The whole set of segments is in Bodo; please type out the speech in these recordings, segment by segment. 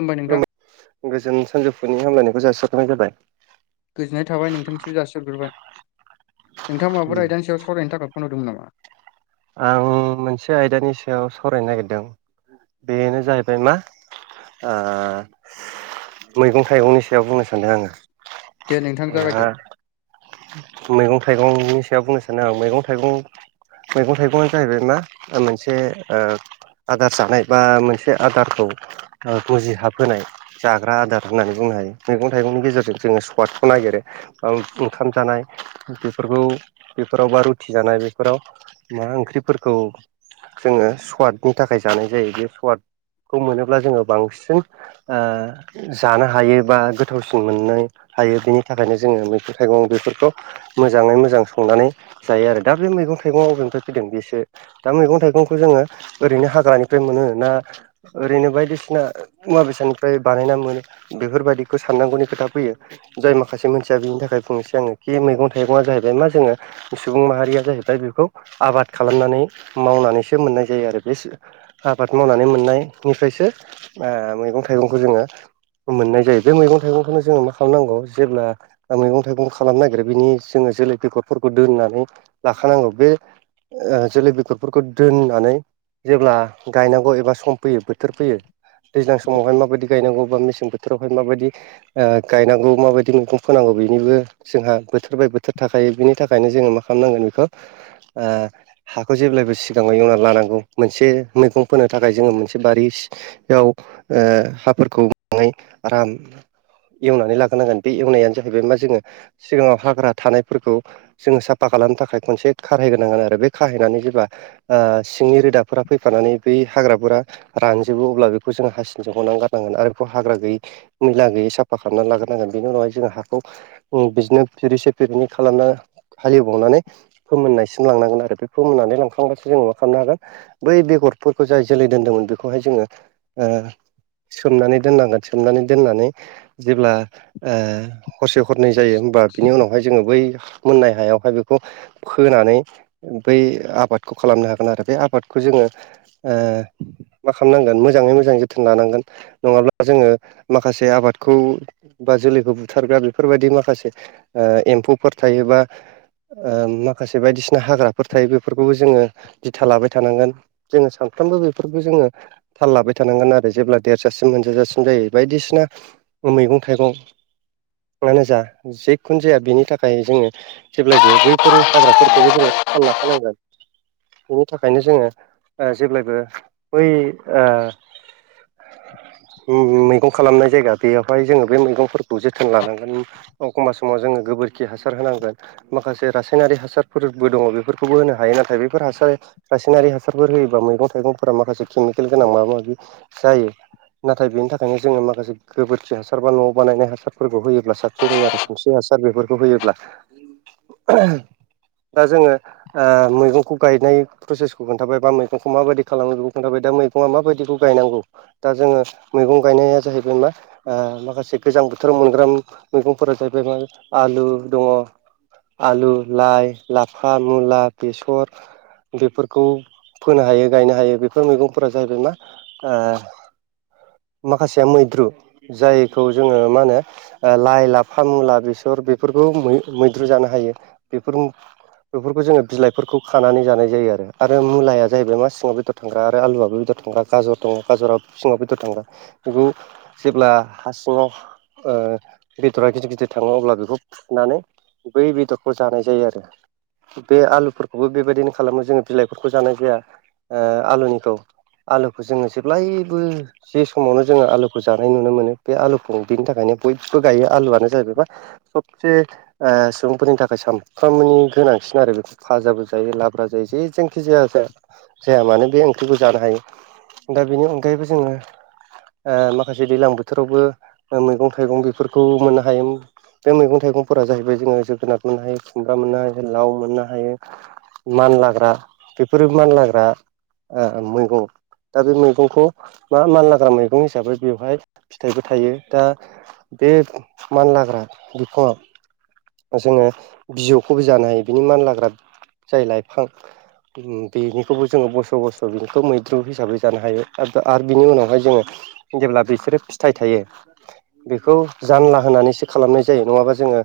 होमबा नोंथां खुलुमबाय गोजोन सानजौफुनि हामलायनायखौ जासिहरग्रोनाय जाबाय गोजोननाय थाबाय नोंथांनिसिमबो जासिहरग्रोबाय नोंथाङा माबाफोर उम आयदानि सायाव सावरायनो थाखाय फन हरदोंमोन नामा आं मोनसे आयदानि सायाव सावरायनो नागिरदों बेनो जाहैबाय मा ओ मैगं थाइगंनि सायाव बुंनो सान्दों आङो दे नोंथां नोंहा जागायदो मैगं थाइगंनि सायाव बुंनो सानो आं मैगं थाइगं मैगं थाइगंआ जाहैबाय मा ओ मोनसे ओ आदार जानाय बा मोनसे आदारखौ ओ मुजिहाबहोनाय जाग्रा आदार होननानै बुंनो हायो मैगं थाइगंनि गेजेरजों जोङो स्वादखौ नागिरो ओं ओम ओंखाम जानाय बेफोरखौ बेफोराव बा रुथि जानाय बेफोराव मा ओंख्रिफोरखौ जोङो सुवादनि थाखाय जानाय जायो बे सुवाद खौ मोनोब्ला जोङो बांसिन ओ जानो हायो बा गोथावसिन मोननो हायो बिनि थाखायनो जोङो बैफोर थायगं बेफोरखौ मोजाङै मोजां संनानै जायो आरो दा बे मैगं थाइगंआ अबेनिफ्राय फैदों बेसो दा मैगं थाइगंखौ जोङो ओरैनो हाग्रानिफ्राय मोनो ना ओरैनो बायदिसिना मुवा बेसादनिफ्राय बानायना मोनो बेफोरबायदिखौ साननांगौनि खोथा फैयो जाय माखासे मानसिया बिनि थाखाय बुंनोसै आङो खि मैगं थाइगंआ जाहैबाय मा जोङो सुबुं माहारिया जाहैबाय बेखौ आबाद खालामनानै मावनानैसो मोननाय जायो आरो बे सो आबाद मावनानै मोननायनिफ्रायसो ओ मैगं थाइगंखौ जोङो मोननाय जायो बे मैगं थाइगंखौनो जोङो मा खालामनांगौ जेब्ला मैगं थाइगं खालाम नागिरो बिनि जोङो जोलै बेगरफोरखौ दोननानै लाखानांगौ बे ओ जोलै बेगरफोरखौ दोननानै जेब्ला गायनांगौ एबा सम फैयो बोथोर फैयो दैज्लां समावहाय माबायदि गायनांगौ बा मेसें बोथोरावहाय माबायदि ओ गायनांगौ माबायदि मैगं फोनांगौ बेनिबो जोंहा बोथोर बाय बोथोर थाखायो बिनि थाखायनो जोङो मा खालामनांगोन बेखौ ओ हाखौ जेब्लायबो सिगाङाव एवनानै लानांगौ मोनसे मैगं फोनो थाखाय जोङो मोनसे बारि बेयाव ओ हाफोरखौ [unintelligible] आराम एवनानै लाग्रोनांगोन बे एवनायानो जाहैबाय मा जोङो सिगाङाव हाग्रा थानायफोरखौ जोङो साफा खालामनो थाखाय खनसे खारायग्रोनांगोन आरो बे खारायनानै जेब्ला ओ सिंनि रोदाफोरा फैफानानै बै हाग्राफोरा रानजोबो अब्ला बेखौ जों हासिनजों हनानै गारनांगोन आरो बेखौ हाग्रा गैयै मैला गैयै साफा खालामनानै लाग्रोनांगोन बेनि उनावहाय जोंङो हाखौ ओम बिदिनो फिरिसे फिरिनै खालामना हालेवबावनानै फोमोननायसिम लांनांगोन आरो [unintelligible] खालामनो हागोन। बै बेगरफोरखौ जाय जोलै दोनदोंमोन बेखौहाय जोङो ओ सोमनानै दोननांगोन सोमनानै दोननानै जेब्ला ओ हस हरनाय जायो होमबा बिनि उनावहाय जोङो बै मोननाय हायावहाय बेखौ फोनानै बै आबादखौ खालामनो हागोन आरो बे आबादखौ जोङो ओ मा खालामनांगोन मोजाङै मोजां जोथोन लानांगोन। नङाब्ला जोङो माखासे आबादखौ बा जोलैखौ बुथारग्रा बेफोरबायदि माखासे एम्फौफोर थायोबा। माखासे बायदिसिना हाग्राफोर थायो बेफोरखौबो जोङो दिथा लाबाय थानांगोन। जोङो सानफ्रोमबो बेफोरखौ जोङो। थाल लाबाय थानांगोन आरो। जेब्ला देरजासिम मोनजाजासिम जायो बायदिसिना ओ मैगं थाइगं मानो जा जेखुनु जाया बेनि थाखाय जोङो जेब्लायबो बैफोर हाग्राफोरखौबो जोङो सान लाखानांगोन। बिनि थाखायनो जोङो जेब्लायबो बै ओ मैगं खालामनाय जायगा दैयावहाय जोङो बे मैगंफोरखौ जोथोन लानांगोन। एखमबब्ला समाव जोङो गोबोरखि हासार होनांगोन। माखासे रासायनारि हासारफोरबो दंङ' बेफोरखौबो होनो हायो नाथाय बेफोर हासार रासायनारि हासारफोर होयोबा मैगं थाइगंफोरा माखासे केमिकेल गोनां माबा माबि जायो। नाथाय बेनि थाखायनो जोङो माखासे गोबोरखि हासार बा न' बानायनाय हासारफोरखौ होयो साबसिन जायो आरो खोमसे हासार बेफोरखौ होयोब्ला। दा जोङो मैगंखौ गायनाय प्रसेसखौ खोन्थाबाय बा मैगंखौ माबायदि खालामो बेखौ खोन्थाबाय दा [unintelligible] माबायदिखौ गायनांगौ दा जोङो मैगं गायनाया जाहैबाय मा माखासे गोजां बोथोराव मोनग्रा मैगंफोरा जाहैबाय मा आलु दङ', आलु, लाइ, लाफा, मुला, बेसर, बेफोरखौ फोनो हायो गायनो हायो। बेफोर मैगंफोरा जाहैबाय मा माखासे मैद्रु जायखौ जोङो मा होनो लाइ लाफा मुला बेसर बेफोरखौै मैद्रु जानो हायो। बेफोर बेफोरखौ जोङो बिलाइफोरखौ खानानै जानाय जायो। आरो मुलाया जाहैबाय मा सिङाव बेदर थांग्रा आरो आलुआबो बेदर थांग्रा गाजर दङ' गाजराबो सिङावबो बेदर थांग्रा बेखौ जेब्ला हा सिङाव ओ बेदरा गिदिर गिदिर थाङो अब्ला बेखौ फुनानै बै बेदरखौ जानाय जायो आरो। बे आलुफोरखौबो बेबायदिनो खालामो जोङो बिलाइफोरखौ जानाय जाया आलुनिखौ आलुखौ जोङो जेब्लायबो जे समावनो जोङो आलुखौ जानाय नुनो मोनो बे आलुखौ बिनि थाखायनो बयबो गायो आलुआनो जाहैबाय मा सबसे सुबुंफोरनि थाखाय सानफ्रामनि गोनांसिन आरो। फाजाबो जायो लाब्रा जायो जे जांखि जाया जाया मानो बे ओंख्रिबो जानो हायो। दा बेनि अनगायैबो जोङो। माखासे दैज्लां बोथोरावबो मैगं थाइगं बेफोरखौ मोननो हायोमोन बे मैगं थाइगंफोरा जाहैबाय जोङो जोगोनार मोननो हायो खुमब्रा मोननो हायो लाव मोननो हायो। मान लाग्रा बेफोरो मान लाग्रा मैगं दा बे मैगंखौ मा मान लाग्रा मैगं हिसाबै बेवहाय फिथाइबो थायो दा बे मानलाग्रा बिफांङाव जोङो बिजौखौबो जानो हायो बिनि मान लाग्रा जाय लाइफां बेनिखौबो जोङो बोस' बस' बिनिखौ मैद्रु हिसाबै जानो हायो। आरो आरो बिनि उनावहाय जोङो जेब्ला बिसोरो फिथाइ थायो। बेखौ जानला होनानैसो खालामनाय जायो नङाबा जोङो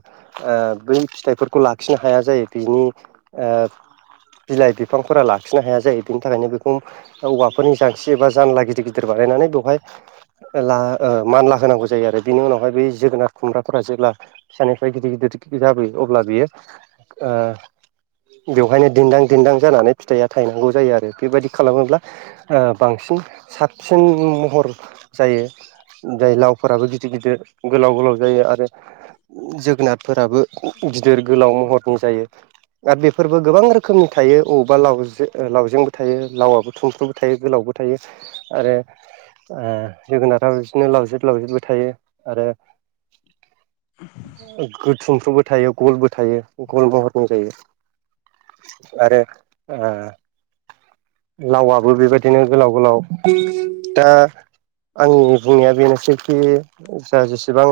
बै फिथाइफोरखौ लाखिनो हाया जायो बिनि ओ बिलाइ बिफांफोरा लाखिनो हाया जायो बेनि थाखायनो बेखौ औवाफोरनि जांसि एबा जानला गिदिर गिदिर बानायनानै बेवहाय मानला होनांगौ जायो आरो बिनि उनावहाय बै जोगोनार खुमग्राफोरा जेब्ला फिसानिफ्राय गिदिर गिदिर जाबोयो अब्ला बियो ओ बेवहायनो दिन्दां दिन्दां जानानै फिथाइया थायनांगौ जायो आरो बेबायदि खालामोब्ला ओ बांसिन साबसिन महर जायो जाय लावफोराबो गि- गिदिर गिदिर गोलाव गोलाव जायो आरो जोगोनारफोराबो गिदिर गोलाव महरनि जायो। आथ बेफोरबो गोबां रोखोमनि थायो अबेबा लावजे ओ लावजेंबो थायो लावाबो थुमफ्रुथुमफ्रु- थायो गोलावबो थायो आरो ओ जोगोनारा बिदिनो लावजिर लावजिरबो थायो। आरो गोथुमफ्रुबो थायो गलबो थायो गल महरनि जायो। आरो ओ लावाबो बेबायदिनो गोलाव गोलाव, दा आंनि बुंनाया बेनोसैखि जा जेसेबां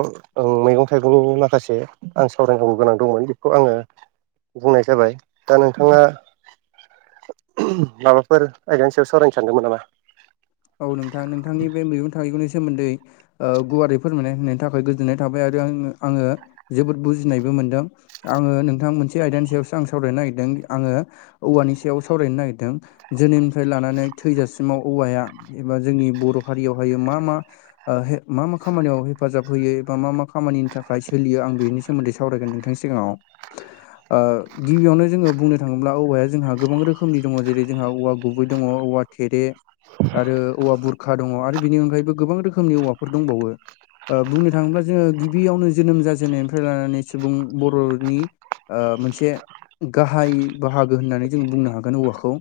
मैगं थाइगंनि माखासे आं सावरायनांगौ गोनां दंमोन बेखौ आङो बुंनाय जाबाय दा नोंथाङा माबाफोर आइजोनि सायाव सावरायनो सानदोंमोन नामा? औ नोंथां नोंथांनि बे मैगं थाइगंनि सोमोन्दै ओ गुवारै फोरमायनाय होनायनि थाखाय गोजोननाय थाबाय आरो आङो आङो जोबोद बुजिनायबो मोनदों। आङो नोंथां मोनसे आयदानि सायावसो आं सावरायनो नागिरदों आङो औवानि सायाव सावरायनो नागिरदों। जोनोमनिफ्राय लानानै थैजासिमाव औवाया एबा जोंनि बर' हारियावहायो मा मा ओ हे मा मा खामानियाव हेफाजाब होयो एबा मा मा खामानिनि थाखाय सोलियो आं बेनि- सोमोन्दै सावरायगोन नोंथांनि सिगाङाव। ओ गिबियावनो जोङो बुंनो थाङोब्ला औवाया जोंहा गोबां रोखोमनि दङ जेरै जोंहा औवा गुबै दङ औवा- थेरे आरो औवा बुरखा दङ आरो बिनि अनगायैबो गोबां रोखोमनि औवाफोर दंबावो। ओ बुंनो थाङोब्ला जोङो गिबियावनो जोनोम जाजेननायनिफ्राय लानानै सुबुं बर'नि ओ मोनसे गाहाय बाहागो होननानै जों बुंनो हागोन औवाखौ।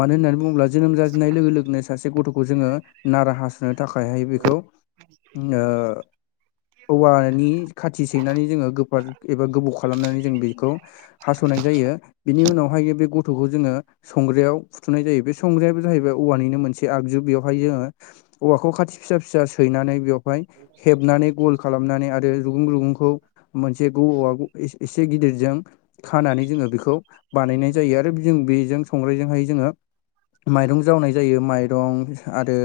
मानो होननानै बुङोब्ला जोनोम जाजेननाय लोगो लोगोनो सासे गथ'खौ जोङो नारा हास'नो थाखायहाय बेखौ ओ औवानि खाथि सैनानै जोङो गोफार एबा गोबौ खालामनानै जों बेखौ हास'नाय जायो बिनि उनावहाय बे गथ'खौ जोंङो संग्रायाव फुथुनाय जायो बे संग्रायाबो जाहैबाय औवानिनो मोनसे आगजु बेवहाय जोङो औवाखौ खाथि फिसा फिसा सैनानै बेवहाय हेबनानै गल खालामनानै आरो रुगुं रुगुंखौ मोनसे ग-आ-ग ए एसे गिदिरजों खानानै जोङो बेखौ बानायनाय जायो आरो जों बेजों संग्रायजोंहाय जोङो माइरं जावनाय जायो माइ दं आरो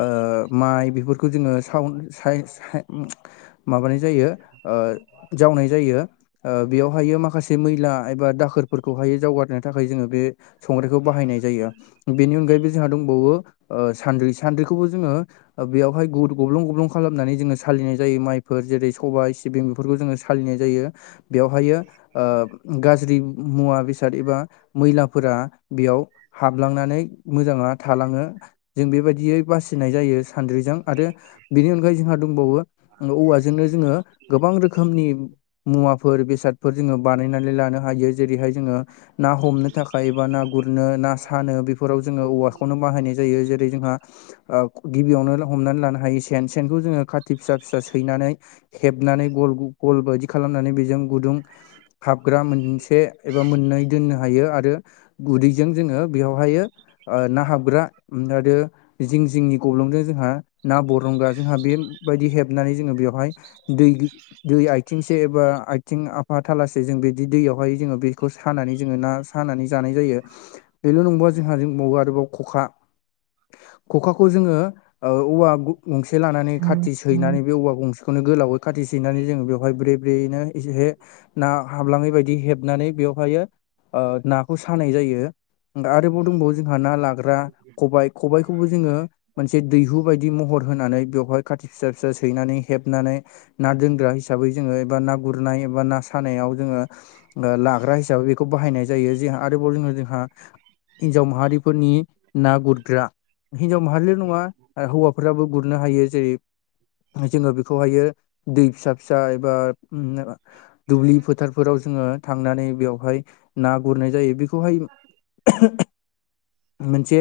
ओ माइ बेफोरखौ जोङो साव साय साय माबानाय जायो ओ जावनाय जायो। ओ बेयावहायो माखासे मैला एबा दाखोरफोरखौहायो जावगारनो थाखाय जोङो बे संग्राइखौ बाहायनाय जायो बेनि अनगायैबो जोंहा दं बौवो ओ सान्द्रि सान्द्रिखौबो जोङो ओ बेयावहाय गु गब्लं गब्लुंं खालामनानै जोङो सालिनाय जायो माइफोर जेरै सबाय सि सिबिं बेफोरखौ जोङो सालिनाय जायो बेवहायो ओ गाज्रि मुवा बेसाद एबा मैलाफोरा बेयाव हाबलांनानै मोजांङा थालांङो जों बेबायदियै बासि सिनाय जायो सान्द्रिजों। आरो बेनि अनगायै जोंहा दंबावो औवाजोंनो जोंङो गोबां रोखोमनि मुवाफोर बेसादफोर जोङो बानायनानै लानो हायो। जेरैहाय जोङो ना हमनो थाखाय एबा ना गुरनो ना सानो बेफोराव जोङो औवाखौनो बाहायनाय जायो। जेरै जोंहा ओ गिबियावनो हमनानै लानो हायो सेन सेनखौ जोङो खाथि फिसा फिसा सैनानै हेबनानै गल गल बायदि खालामनानै बेजों गुदुं हाबग्रा मोनसे एबा मोननै दोननो हायो आरो गुदैजों जोङो बेयावहायो ना हाबग्रा आरो जिं जिंनि गब्लंजों जोंहा ना बरंगा जोंहा बेबायदि हेबनानै जोङो बेवहाय दै दै आयथिंसे एबा आयथिं आफा थालासे जों बिदि दैयावहाय जोङो बेखौ सानानै जोङो ना हानानै जानाय जायो बेल' नंबावा जोंहा जों बबावा आरोबाव ख'खा ख'खाखौ जोङो ओ औवा गु गंसे लानानै खाथि सै सैनानै बे औवा गंसेखौनो गोलावै खाथि सैनानै जोङो बेवहाय ब्रै ब्रैयैनो एसे ना हाबलाङै बायदि हेबनानै बेवहायो ओ नाखौ सानाय जायो आरोबाव दंबावो जोंहा ना लाग्रा खबाइ खबाइखौबो जोङो मोनसे दैहु बायदि महर होनानै बेवहाय खाथि फिसा फिसा सैनानै हेबनानै ना दोनग्रा हिसाबै जोङो एबा ना गुरनाय एबा ना सानायाव जोङो लाग्रा हिसाबै बेखौ बाहायनाय जायो जोंहा आरोबाव जो जोंहा हिन्जाव माहारिफोरनि ना गुरग्रा हिनजाव माहारिल' नङा हौवाफोराबो गुरनो हायो जेरै जोङो बेखौहायो दै फिसा फिसा एबा दुब्लि फोथारफोराव जोङो थांनानै बेवहाय ना गुरनाय जायो बेखौहाय [inaudible] मोनसे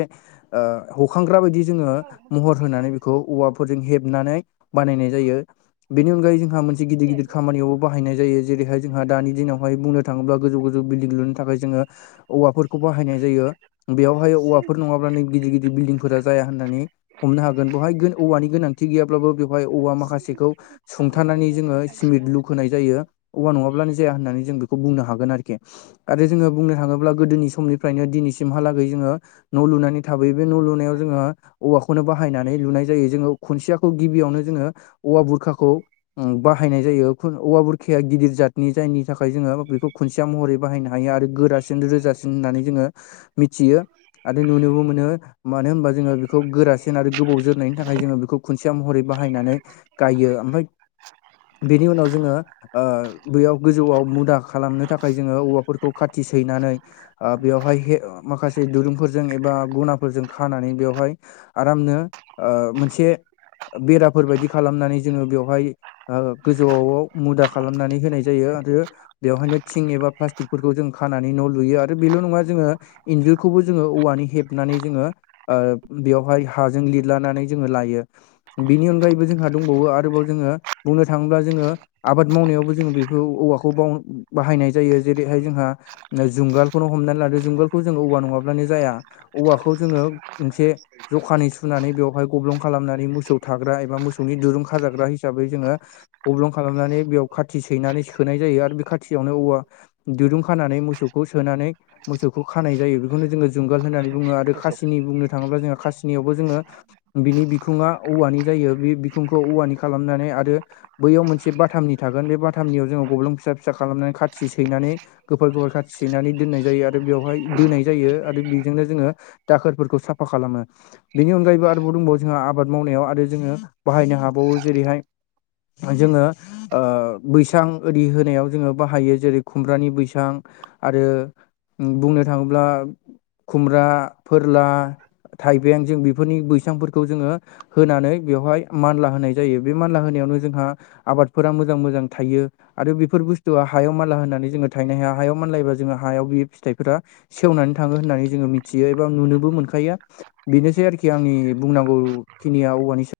ओ हखांग्रा बायदि जोङो महर होनानै बेखौ औवाफोरजों हेबनानै बानायनाय जायो। बेनि अनगायै जोंहा मोनसे गिदिर गिदिर खामानियावबो बाहायनाय जायो जेरैहाय जोंहा दानि दिनावहाय बुंनो थाङोब्ला गोजौ गोजौ बिल्डिं लुनो थाखाय जोङो औवाफोरखौ बाहायनाय जायो। बेयावहाय औवाफोर नङाब्लानो गिदिर गिदिर बिल्डिंफोरा जाया होननानै हमनो हागोन बेवहाय औवानि गोनांथि गैयाब्लाबो बेवहाय औवा माखासेखौ सुंथानानै जोङो स्मिट लुखोनाय जायो। औवा नङाब्लानो जाया होननानै जों बेखौ बुंनो हागोन आरोखि। आरो जोङो बुंनो थाङोब्ला गोदोनि समनिफ्रायनो दिनैसिमहालागै जोङो न' लुनानै हथाबै बे न' लुनायाव जोङो औवाखौनो बाहायनानै लुनाय जायो जोङो खुनथियाखौ गिबियावनो जोङो औवा बुरखाखौ बाहायनाय जायो औवा बुरखाया गिदिर जाद जायनि थाखाय जोङो बेखौ खुन्सेया महरै बाहायनो हायो आरो गोरासिन रोजासिन होननानै जोङो फियो आरो नुनोबो मोनो। मानो होमबा जोङो बेखौ गोरासिन आरो गोबाव जोरनायनि थाखाय जोङो बेखौ खुनसिया म महरै बाहायनानै गायो ओमफ्राय बेनि उनाव जोङो बेयाव गोजौआव मुदा खालामनो थाखाय जोङो औवाफोरखौ खाथि सैनानै बेवहाय माखासे दुरुंफोरजों एबा गुनाफोरजों खानानै बेवहाय आरामनो ओ मोनसे बेराफोरबायायदि खालामनानै जोङो बेवहाय गोजौआवआव मुदा खालामनानै होनाय जायो आरो बेवहायनो थिं एबा प्लास्टिकफोरखौ जों खानानै न' लुयो आरो बेल' नङा जोङो इन्जुरखौबो जोङो औवानि हेबनानै जोङो ओ बेवहाय हाजों लिरलानानै जोङो लायो। बिनि अनगायैबो जोंहा दंबावो आरोबाव जोङो बुंनो थाङोब्ला जोङो आबाद मावनायावबो जोङो बेखौ औवाखौ बाव बाहायनाय जायो जेरैहाय जोंहा जुंगालखौनो हमनानै लादो जुंगालखौ जोङो औवा नङाब्लानो जाया औवाखौ जोङो गंसे जखानै सुनानै बेवहाय गब्लं खालामनानै मोसौ थाग्रा एबा मोसौनि दुरुं खाजाग्रा हिसाबै जोङो गब्लं खालामनानै बेयाव खाथि सैनानै सोनाय जायो आरो बे खाथियावनो औवा दिरुं खानानै मोसौखौ सोनानै बेखौ खानाय जायो बेखौनो जोङो जुंगाल होननानै बुङो आरो नामा? खासिनि बुंनो थाङोब्ला जोंहा खासिनियावबो जोङो बिनि बिखुङा औवानि जायो बे बिखुंखौ औवानि खालामनानै आरो बैयाव मोनसे बाथामनि थागोन बे बाथामनियाव जोङो गब्लुं फिसा फिसा खालामनानै खाथि सैनानै गोफोर गोफार खाथि सैनानै दोननाय जायो आर ओ बेवहाय दोनाय जायो आरो बेजोंनो जोङो दाखोरफोरखौ साफा खालामो। बेनि अनगायैबो आरोबाव दंबावो जोंहा आबाद मावनायाव आरो जोङो बाहायनो हाबावो जेरैहाय हाय जोङो ओ बैसां ओरि होनायाव जोङो बाहायो जेरै खुमब्रानि बैसां आरो बुंनो थाङोब्ला खुमब्रा फोरला थाइबें जों बेफोरनि बैसांफोरखौ जोङो होनानै बेवहाय मानला होनाय जायो बे मानला होनायावनो जोंहा आबादफोरा मोजां मोजां थायो। आरो बेफोर बुस्थुआ हायाव माला होननानै जोङो थायनो हाया हायाव माल लायोबा जोङो हायाव बिब फिथाइफोरा सेवनानै थाङो होननानै जोङो मिथियो एबा नुनोबो मोनखायो। बेनोसै आरोखि आंनि बुंनांगौ खिनिया औवानि स